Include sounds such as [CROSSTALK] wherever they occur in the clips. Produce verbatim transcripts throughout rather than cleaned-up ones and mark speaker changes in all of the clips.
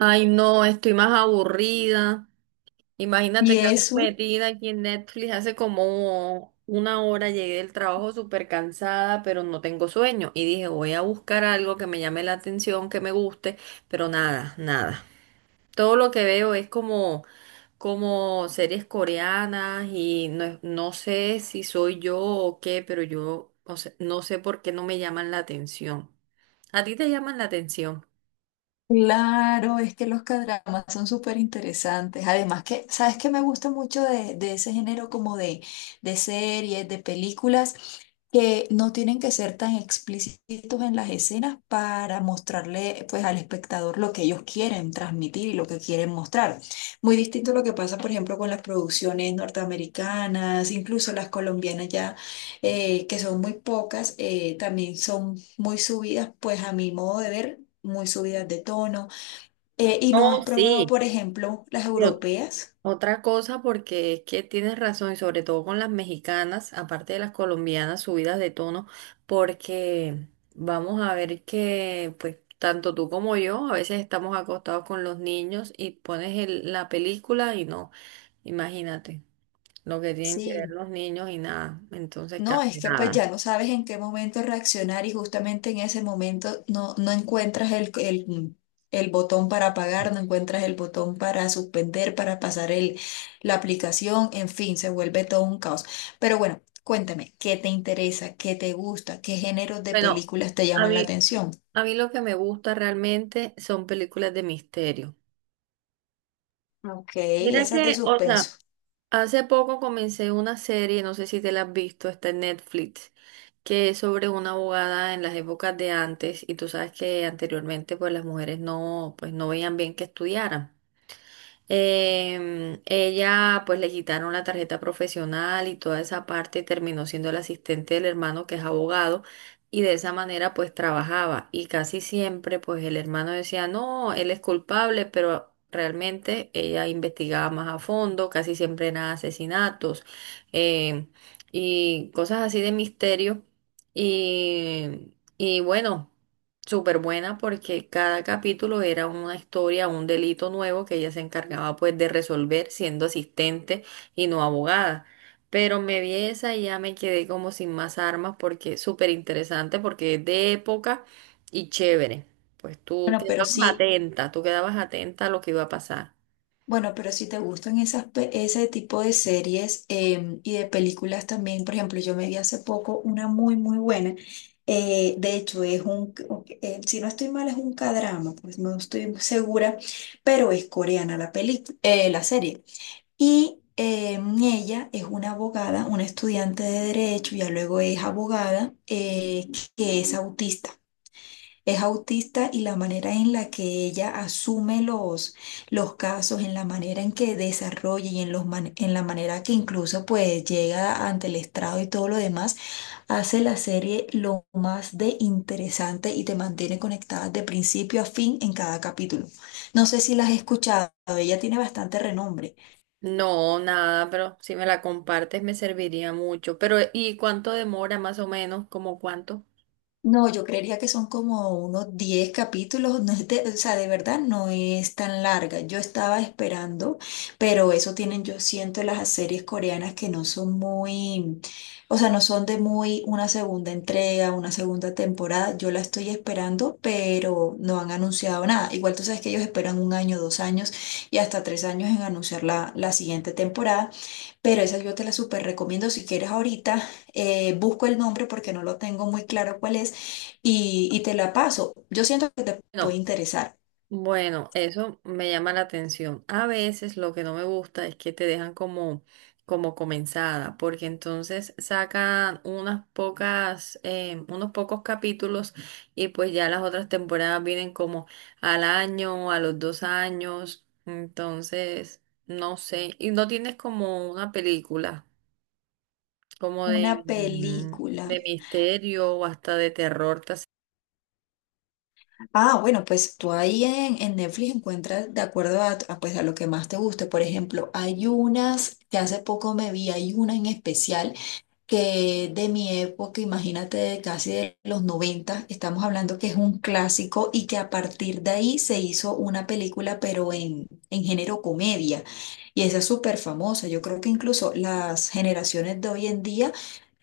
Speaker 1: Ay, no, estoy más aburrida. Imagínate
Speaker 2: Y
Speaker 1: que ando
Speaker 2: eso,
Speaker 1: metida aquí en Netflix hace como una hora. Llegué del trabajo súper cansada, pero no tengo sueño. Y dije, voy a buscar algo que me llame la atención, que me guste, pero nada, nada. Todo lo que veo es como, como series coreanas, y no, es- no sé si soy yo o qué, pero yo, o sea, no sé por qué no me llaman la atención. ¿A ti te llaman la atención?
Speaker 2: claro, es que los cadramas son súper interesantes. Además que, ¿sabes qué me gusta mucho de, de ese género como de, de series, de películas, que no tienen que ser tan explícitos en las escenas para mostrarle pues al espectador lo que ellos quieren transmitir y lo que quieren mostrar. Muy distinto a lo que pasa, por ejemplo, con las producciones norteamericanas, incluso las colombianas ya eh, que son muy pocas, eh, también son muy subidas, pues a mi modo de ver, muy subidas de tono. Eh, ¿y no has
Speaker 1: No,
Speaker 2: probado,
Speaker 1: sí.
Speaker 2: por ejemplo, las europeas?
Speaker 1: Otra cosa, porque es que tienes razón, y sobre todo con las mexicanas, aparte de las colombianas, subidas de tono, porque vamos a ver que, pues, tanto tú como yo, a veces estamos acostados con los niños y pones el- la película y no, imagínate lo que tienen que ver
Speaker 2: Sí.
Speaker 1: los niños, y nada, entonces
Speaker 2: No, es
Speaker 1: casi
Speaker 2: que pues
Speaker 1: nada.
Speaker 2: ya no sabes en qué momento reaccionar y justamente en ese momento no, no encuentras el, el, el botón para apagar, no encuentras el botón para suspender, para pasar el, la aplicación, en fin, se vuelve todo un caos. Pero bueno, cuéntame, ¿qué te interesa? ¿Qué te gusta? ¿Qué géneros de
Speaker 1: Bueno,
Speaker 2: películas te
Speaker 1: a
Speaker 2: llaman la
Speaker 1: mí,
Speaker 2: atención?
Speaker 1: a mí lo que me gusta realmente son películas de misterio.
Speaker 2: Ok,
Speaker 1: Mira
Speaker 2: esas de
Speaker 1: que, o
Speaker 2: suspenso.
Speaker 1: sea, hace poco comencé una serie, no sé si te la has visto, está en Netflix, que es sobre una abogada en las épocas de antes, y tú sabes que anteriormente pues las mujeres no, pues no veían bien que estudiaran. Em, ella, pues le quitaron la tarjeta profesional y toda esa parte, terminó siendo el asistente del hermano, que es abogado, y de esa manera pues trabajaba, y casi siempre pues el hermano decía, no, él es culpable, pero realmente ella investigaba más a fondo, casi siempre eran asesinatos em, y cosas así de misterio. Y, y bueno, súper buena porque cada capítulo era una historia, un delito nuevo que ella se encargaba pues de resolver siendo asistente y no abogada. Pero me vi esa y ya me quedé como sin más armas, porque es súper interesante, porque es de época y chévere. Pues tú
Speaker 2: Bueno, pero
Speaker 1: quedabas
Speaker 2: sí,
Speaker 1: atenta, tú quedabas atenta a lo que iba a pasar.
Speaker 2: bueno, pero si te gustan esas, pe- ese tipo de series em, y de películas también, por ejemplo, yo me vi hace poco una muy, muy buena. Eh, de hecho, es un, ok, eh, si no estoy mal, es un cadrama, pues no estoy segura, pero es coreana la peli, eh, la serie. Y em, ella es una abogada, una estudiante de derecho, ya luego es abogada, eh, que es autista. Es autista y la manera en la que ella asume los, los casos, en la manera en que desarrolla y en, los man- en la manera que incluso pues llega ante el estrado y todo lo demás, hace la serie lo más de interesante y te mantiene conectada de principio a fin en cada capítulo. No sé si la has escuchado, ella tiene bastante renombre.
Speaker 1: No, nada, pero si me la compartes me serviría mucho. Pero, ¿y cuánto demora más o menos? ¿Como cuánto?
Speaker 2: No, yo creería que son como unos diez capítulos, no es de- o sea, de verdad no es tan larga. Yo estaba esperando, pero eso tienen, yo siento, las series coreanas que no son muy, o sea, no son de muy una segunda entrega, una segunda temporada. Yo la estoy esperando, pero no han anunciado nada. Igual tú sabes que ellos esperan un año, dos años y hasta tres años en anunciar la, la siguiente temporada. Pero esa yo te la súper recomiendo si quieres ahorita. Eh, busco el nombre porque no lo tengo muy claro cuál es y, y te la paso. Yo siento que te puede
Speaker 1: No.
Speaker 2: interesar.
Speaker 1: Bueno, eso me llama la atención. A veces lo que no me gusta es que te dejan como como comenzada, porque entonces sacan unas pocas, eh, unos pocos capítulos, y pues ya las otras temporadas vienen como al año, a los dos años, entonces no sé. Y no tienes como una película, como de,
Speaker 2: Una
Speaker 1: mm,
Speaker 2: película.
Speaker 1: de misterio o hasta de terror. te hace-
Speaker 2: Ah, bueno, pues tú ahí en, en Netflix encuentras de acuerdo a, a, pues, a lo que más te guste. Por ejemplo, hay unas que hace poco me vi, hay una en especial que de mi época, imagínate, de casi de los noventa, estamos hablando que es un clásico y que a partir de ahí se hizo una película, pero en, en género comedia. Y esa es súper famosa. Yo creo que incluso las generaciones de hoy en día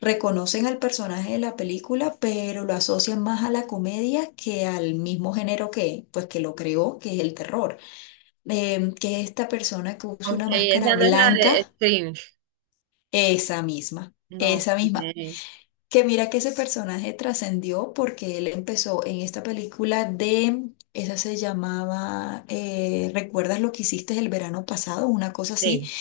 Speaker 2: reconocen al personaje de la película, pero lo asocian más a la comedia que al mismo género que, pues, que lo creó, que es el terror. Em, que esta persona que usa
Speaker 1: Ok,
Speaker 2: una máscara
Speaker 1: esa no es la de
Speaker 2: blanca,
Speaker 1: Strange.
Speaker 2: esa misma.
Speaker 1: No.
Speaker 2: Esa misma.
Speaker 1: Ok.
Speaker 2: Que mira que ese personaje trascendió porque él empezó en esta película de, esa se llamaba eh, ¿recuerdas lo que hiciste el verano pasado? Una cosa así.
Speaker 1: Sí.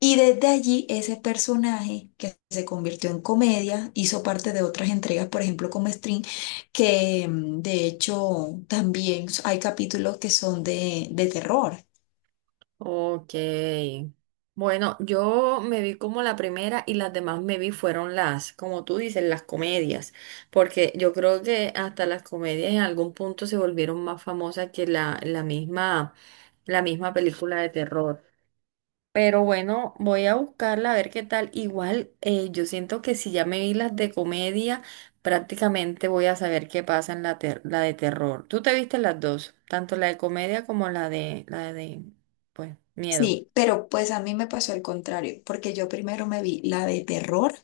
Speaker 2: Y desde allí ese personaje que se convirtió en comedia hizo parte de otras entregas, por ejemplo como String, que mm, de hecho también hay capítulos que son de, de terror.
Speaker 1: Ok. Bueno, yo me vi como la primera y las demás me vi fueron las, como tú dices, las comedias, porque yo creo que hasta las comedias en algún punto se volvieron más famosas que la, la misma, la misma película de terror. Pero bueno, voy a buscarla a ver qué tal. Igual, eh, yo siento que si ya me vi las de comedia, prácticamente voy a saber qué pasa en la, ter- la de terror. ¿Tú te viste las dos? Tanto la de comedia como la de, la de, pues, miedo.
Speaker 2: Sí, pero pues a mí me pasó el contrario, porque yo primero me vi la de terror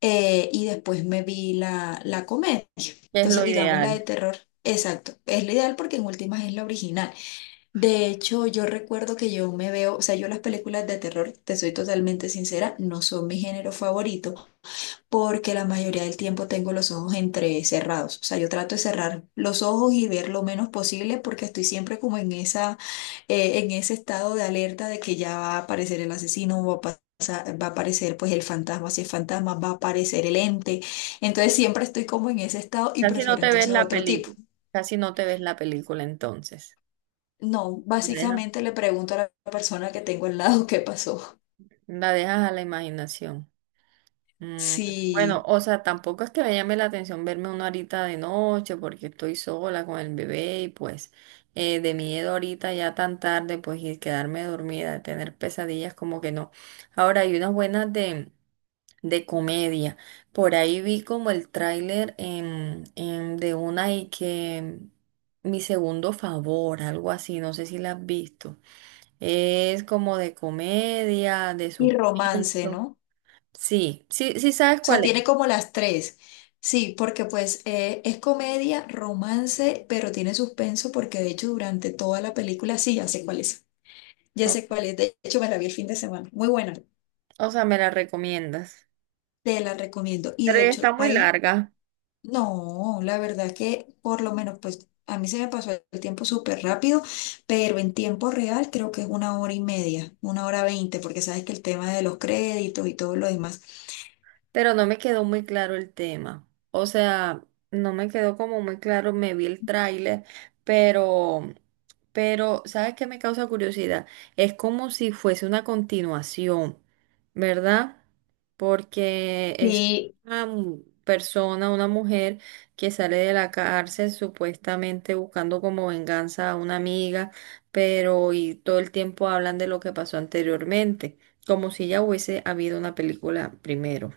Speaker 2: eh, y después me vi la, la comedia.
Speaker 1: Que es
Speaker 2: Entonces,
Speaker 1: lo
Speaker 2: digamos la de
Speaker 1: ideal.
Speaker 2: terror. Exacto, es la ideal porque en últimas es la original. De hecho, yo recuerdo que yo me veo, o sea, yo las películas de terror, te soy totalmente sincera, no son mi género favorito, porque la mayoría del tiempo tengo los ojos entrecerrados. O sea, yo trato de cerrar los ojos y ver lo menos posible porque estoy siempre como en esa, eh, en ese estado de alerta de que ya va a aparecer el asesino, va a pa- pasar- va a aparecer pues el fantasma, si es fantasma, va a aparecer el ente. Entonces siempre estoy como en ese estado y
Speaker 1: Casi no
Speaker 2: prefiero
Speaker 1: te ves
Speaker 2: entonces
Speaker 1: la
Speaker 2: otro tipo.
Speaker 1: película, casi no te ves la película entonces.
Speaker 2: No,
Speaker 1: La dejas,
Speaker 2: básicamente le pregunto a la persona que tengo al lado [LAUGHS] qué pasó.
Speaker 1: la dejas a la imaginación. Mm, bueno,
Speaker 2: Sí,
Speaker 1: o sea, tampoco es que me llame la atención verme una horita de noche, porque estoy sola con el bebé y pues eh, de miedo ahorita ya tan tarde pues, y quedarme dormida, tener pesadillas, como que no. Ahora hay unas buenas de... de comedia. Por ahí vi como el tráiler em, em, de una, y que mi segundo favor, algo así, no sé si la has visto. Es como de comedia, de
Speaker 2: y romance,
Speaker 1: suspenso.
Speaker 2: ¿no?
Speaker 1: Sí, sí, sí sabes
Speaker 2: O sea,
Speaker 1: cuál
Speaker 2: tiene
Speaker 1: es.
Speaker 2: como las tres. Sí, porque pues eh, es comedia, romance, pero tiene suspenso porque de hecho durante toda la película, sí, ya sé cuál es. Ya
Speaker 1: O,
Speaker 2: sé cuál es. De hecho, me la vi el fin de semana. Muy buena.
Speaker 1: o sea, me la recomiendas.
Speaker 2: Te la recomiendo. Y
Speaker 1: Pero
Speaker 2: de
Speaker 1: ya está
Speaker 2: hecho,
Speaker 1: muy
Speaker 2: ahí,
Speaker 1: larga.
Speaker 2: no, la verdad que por lo menos pues a mí se me pasó el tiempo súper rápido, pero en tiempo real creo que es una hora y media, una hora veinte, porque sabes que el tema de los créditos y todo lo demás.
Speaker 1: Pero no me quedó muy claro el tema. O sea, no me quedó como muy claro, me vi el tráiler, pero, pero, ¿sabes qué me causa curiosidad? Es como si fuese una continuación, ¿verdad? Porque es
Speaker 2: Sí.
Speaker 1: una mu- persona, una mujer que sale de la cárcel supuestamente buscando como venganza a una amiga, pero y todo el tiempo hablan de lo que pasó anteriormente, como si ya hubiese habido una película primero.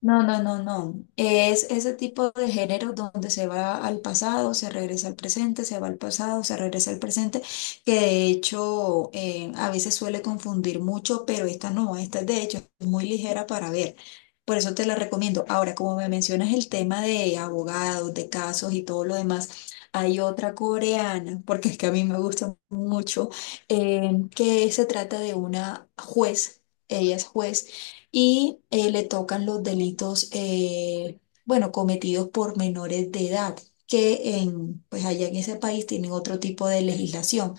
Speaker 2: No, no, no, no. Es ese tipo de género donde se va al pasado, se regresa al presente, se va al pasado, se regresa al presente, que de hecho eh, a veces suele confundir mucho, pero esta no, esta de hecho es muy ligera para ver. Por eso te la recomiendo. Ahora, como me mencionas el tema de abogados, de casos y todo lo demás, hay otra coreana, porque es que a mí me gusta mucho, eh, que se trata de una juez. Ella es juez y eh, le tocan los delitos, eh, bueno, cometidos por menores de edad, que en, pues allá en ese país tienen otro tipo de legislación.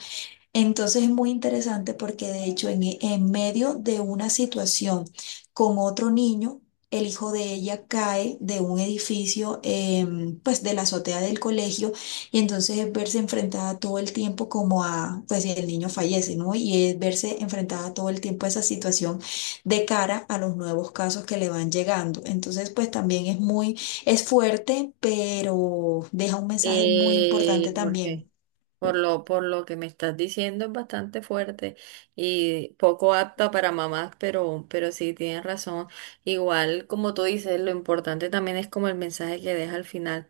Speaker 2: Entonces es muy interesante porque de hecho en, e- en medio de una situación con otro niño, el hijo de ella cae de un edificio, em, pues de la azotea del colegio y entonces es verse enfrentada todo el tiempo como a, pues el niño fallece, ¿no? Y es verse enfrentada todo el tiempo a esa situación de cara a los nuevos casos que le van llegando. Entonces pues también es muy, es fuerte, pero deja un mensaje muy
Speaker 1: Eh,
Speaker 2: importante también.
Speaker 1: porque por lo, por lo que me estás diciendo es bastante fuerte y poco apta para mamás, pero, pero sí tienes razón. Igual, como tú dices, lo importante también es como el mensaje que deja al final.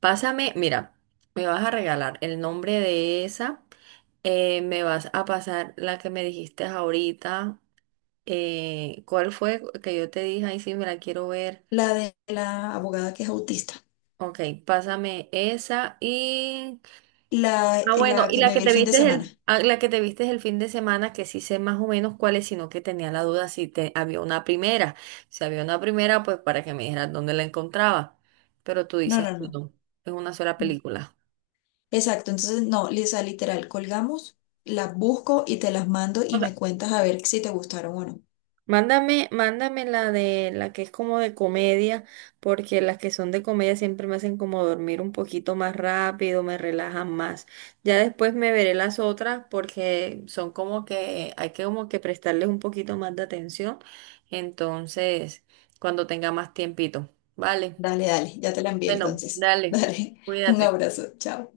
Speaker 1: Pásame, mira, me vas a regalar el nombre de esa, eh, me vas a pasar la que me dijiste ahorita. Eh, ¿cuál fue que yo te dije? Ay, sí, me la quiero ver.
Speaker 2: La de la abogada que es autista.
Speaker 1: Ok, pásame esa. Y
Speaker 2: La,
Speaker 1: ah,
Speaker 2: la
Speaker 1: bueno, y
Speaker 2: que
Speaker 1: la
Speaker 2: me
Speaker 1: que
Speaker 2: vi el
Speaker 1: te
Speaker 2: fin de
Speaker 1: viste
Speaker 2: semana.
Speaker 1: el, ah, la que te viste el fin de semana, que sí sé más o menos cuál es, sino que tenía la duda si te, había una primera. Si había una primera, pues para que me dijeras dónde la encontraba. Pero tú
Speaker 2: No,
Speaker 1: dices
Speaker 2: no,
Speaker 1: que
Speaker 2: no.
Speaker 1: no, es una sola
Speaker 2: Mm,
Speaker 1: película.
Speaker 2: exacto. Entonces, no, Lisa, literal, colgamos, las busco y te las mando y me cuentas a ver si te gustaron o no.
Speaker 1: Mándame, mándame la de la que es como de comedia, porque las que son de comedia siempre me hacen como dormir un poquito más rápido, me relajan más. Ya después me veré las otras, porque son como que hay que como que prestarles un poquito más de atención. Entonces, cuando tenga más tiempito. Vale.
Speaker 2: Dale, dale, ya te la envié
Speaker 1: Bueno,
Speaker 2: entonces. [LAUGHS]
Speaker 1: dale.
Speaker 2: Dale, un
Speaker 1: Cuídate.
Speaker 2: abrazo, chao.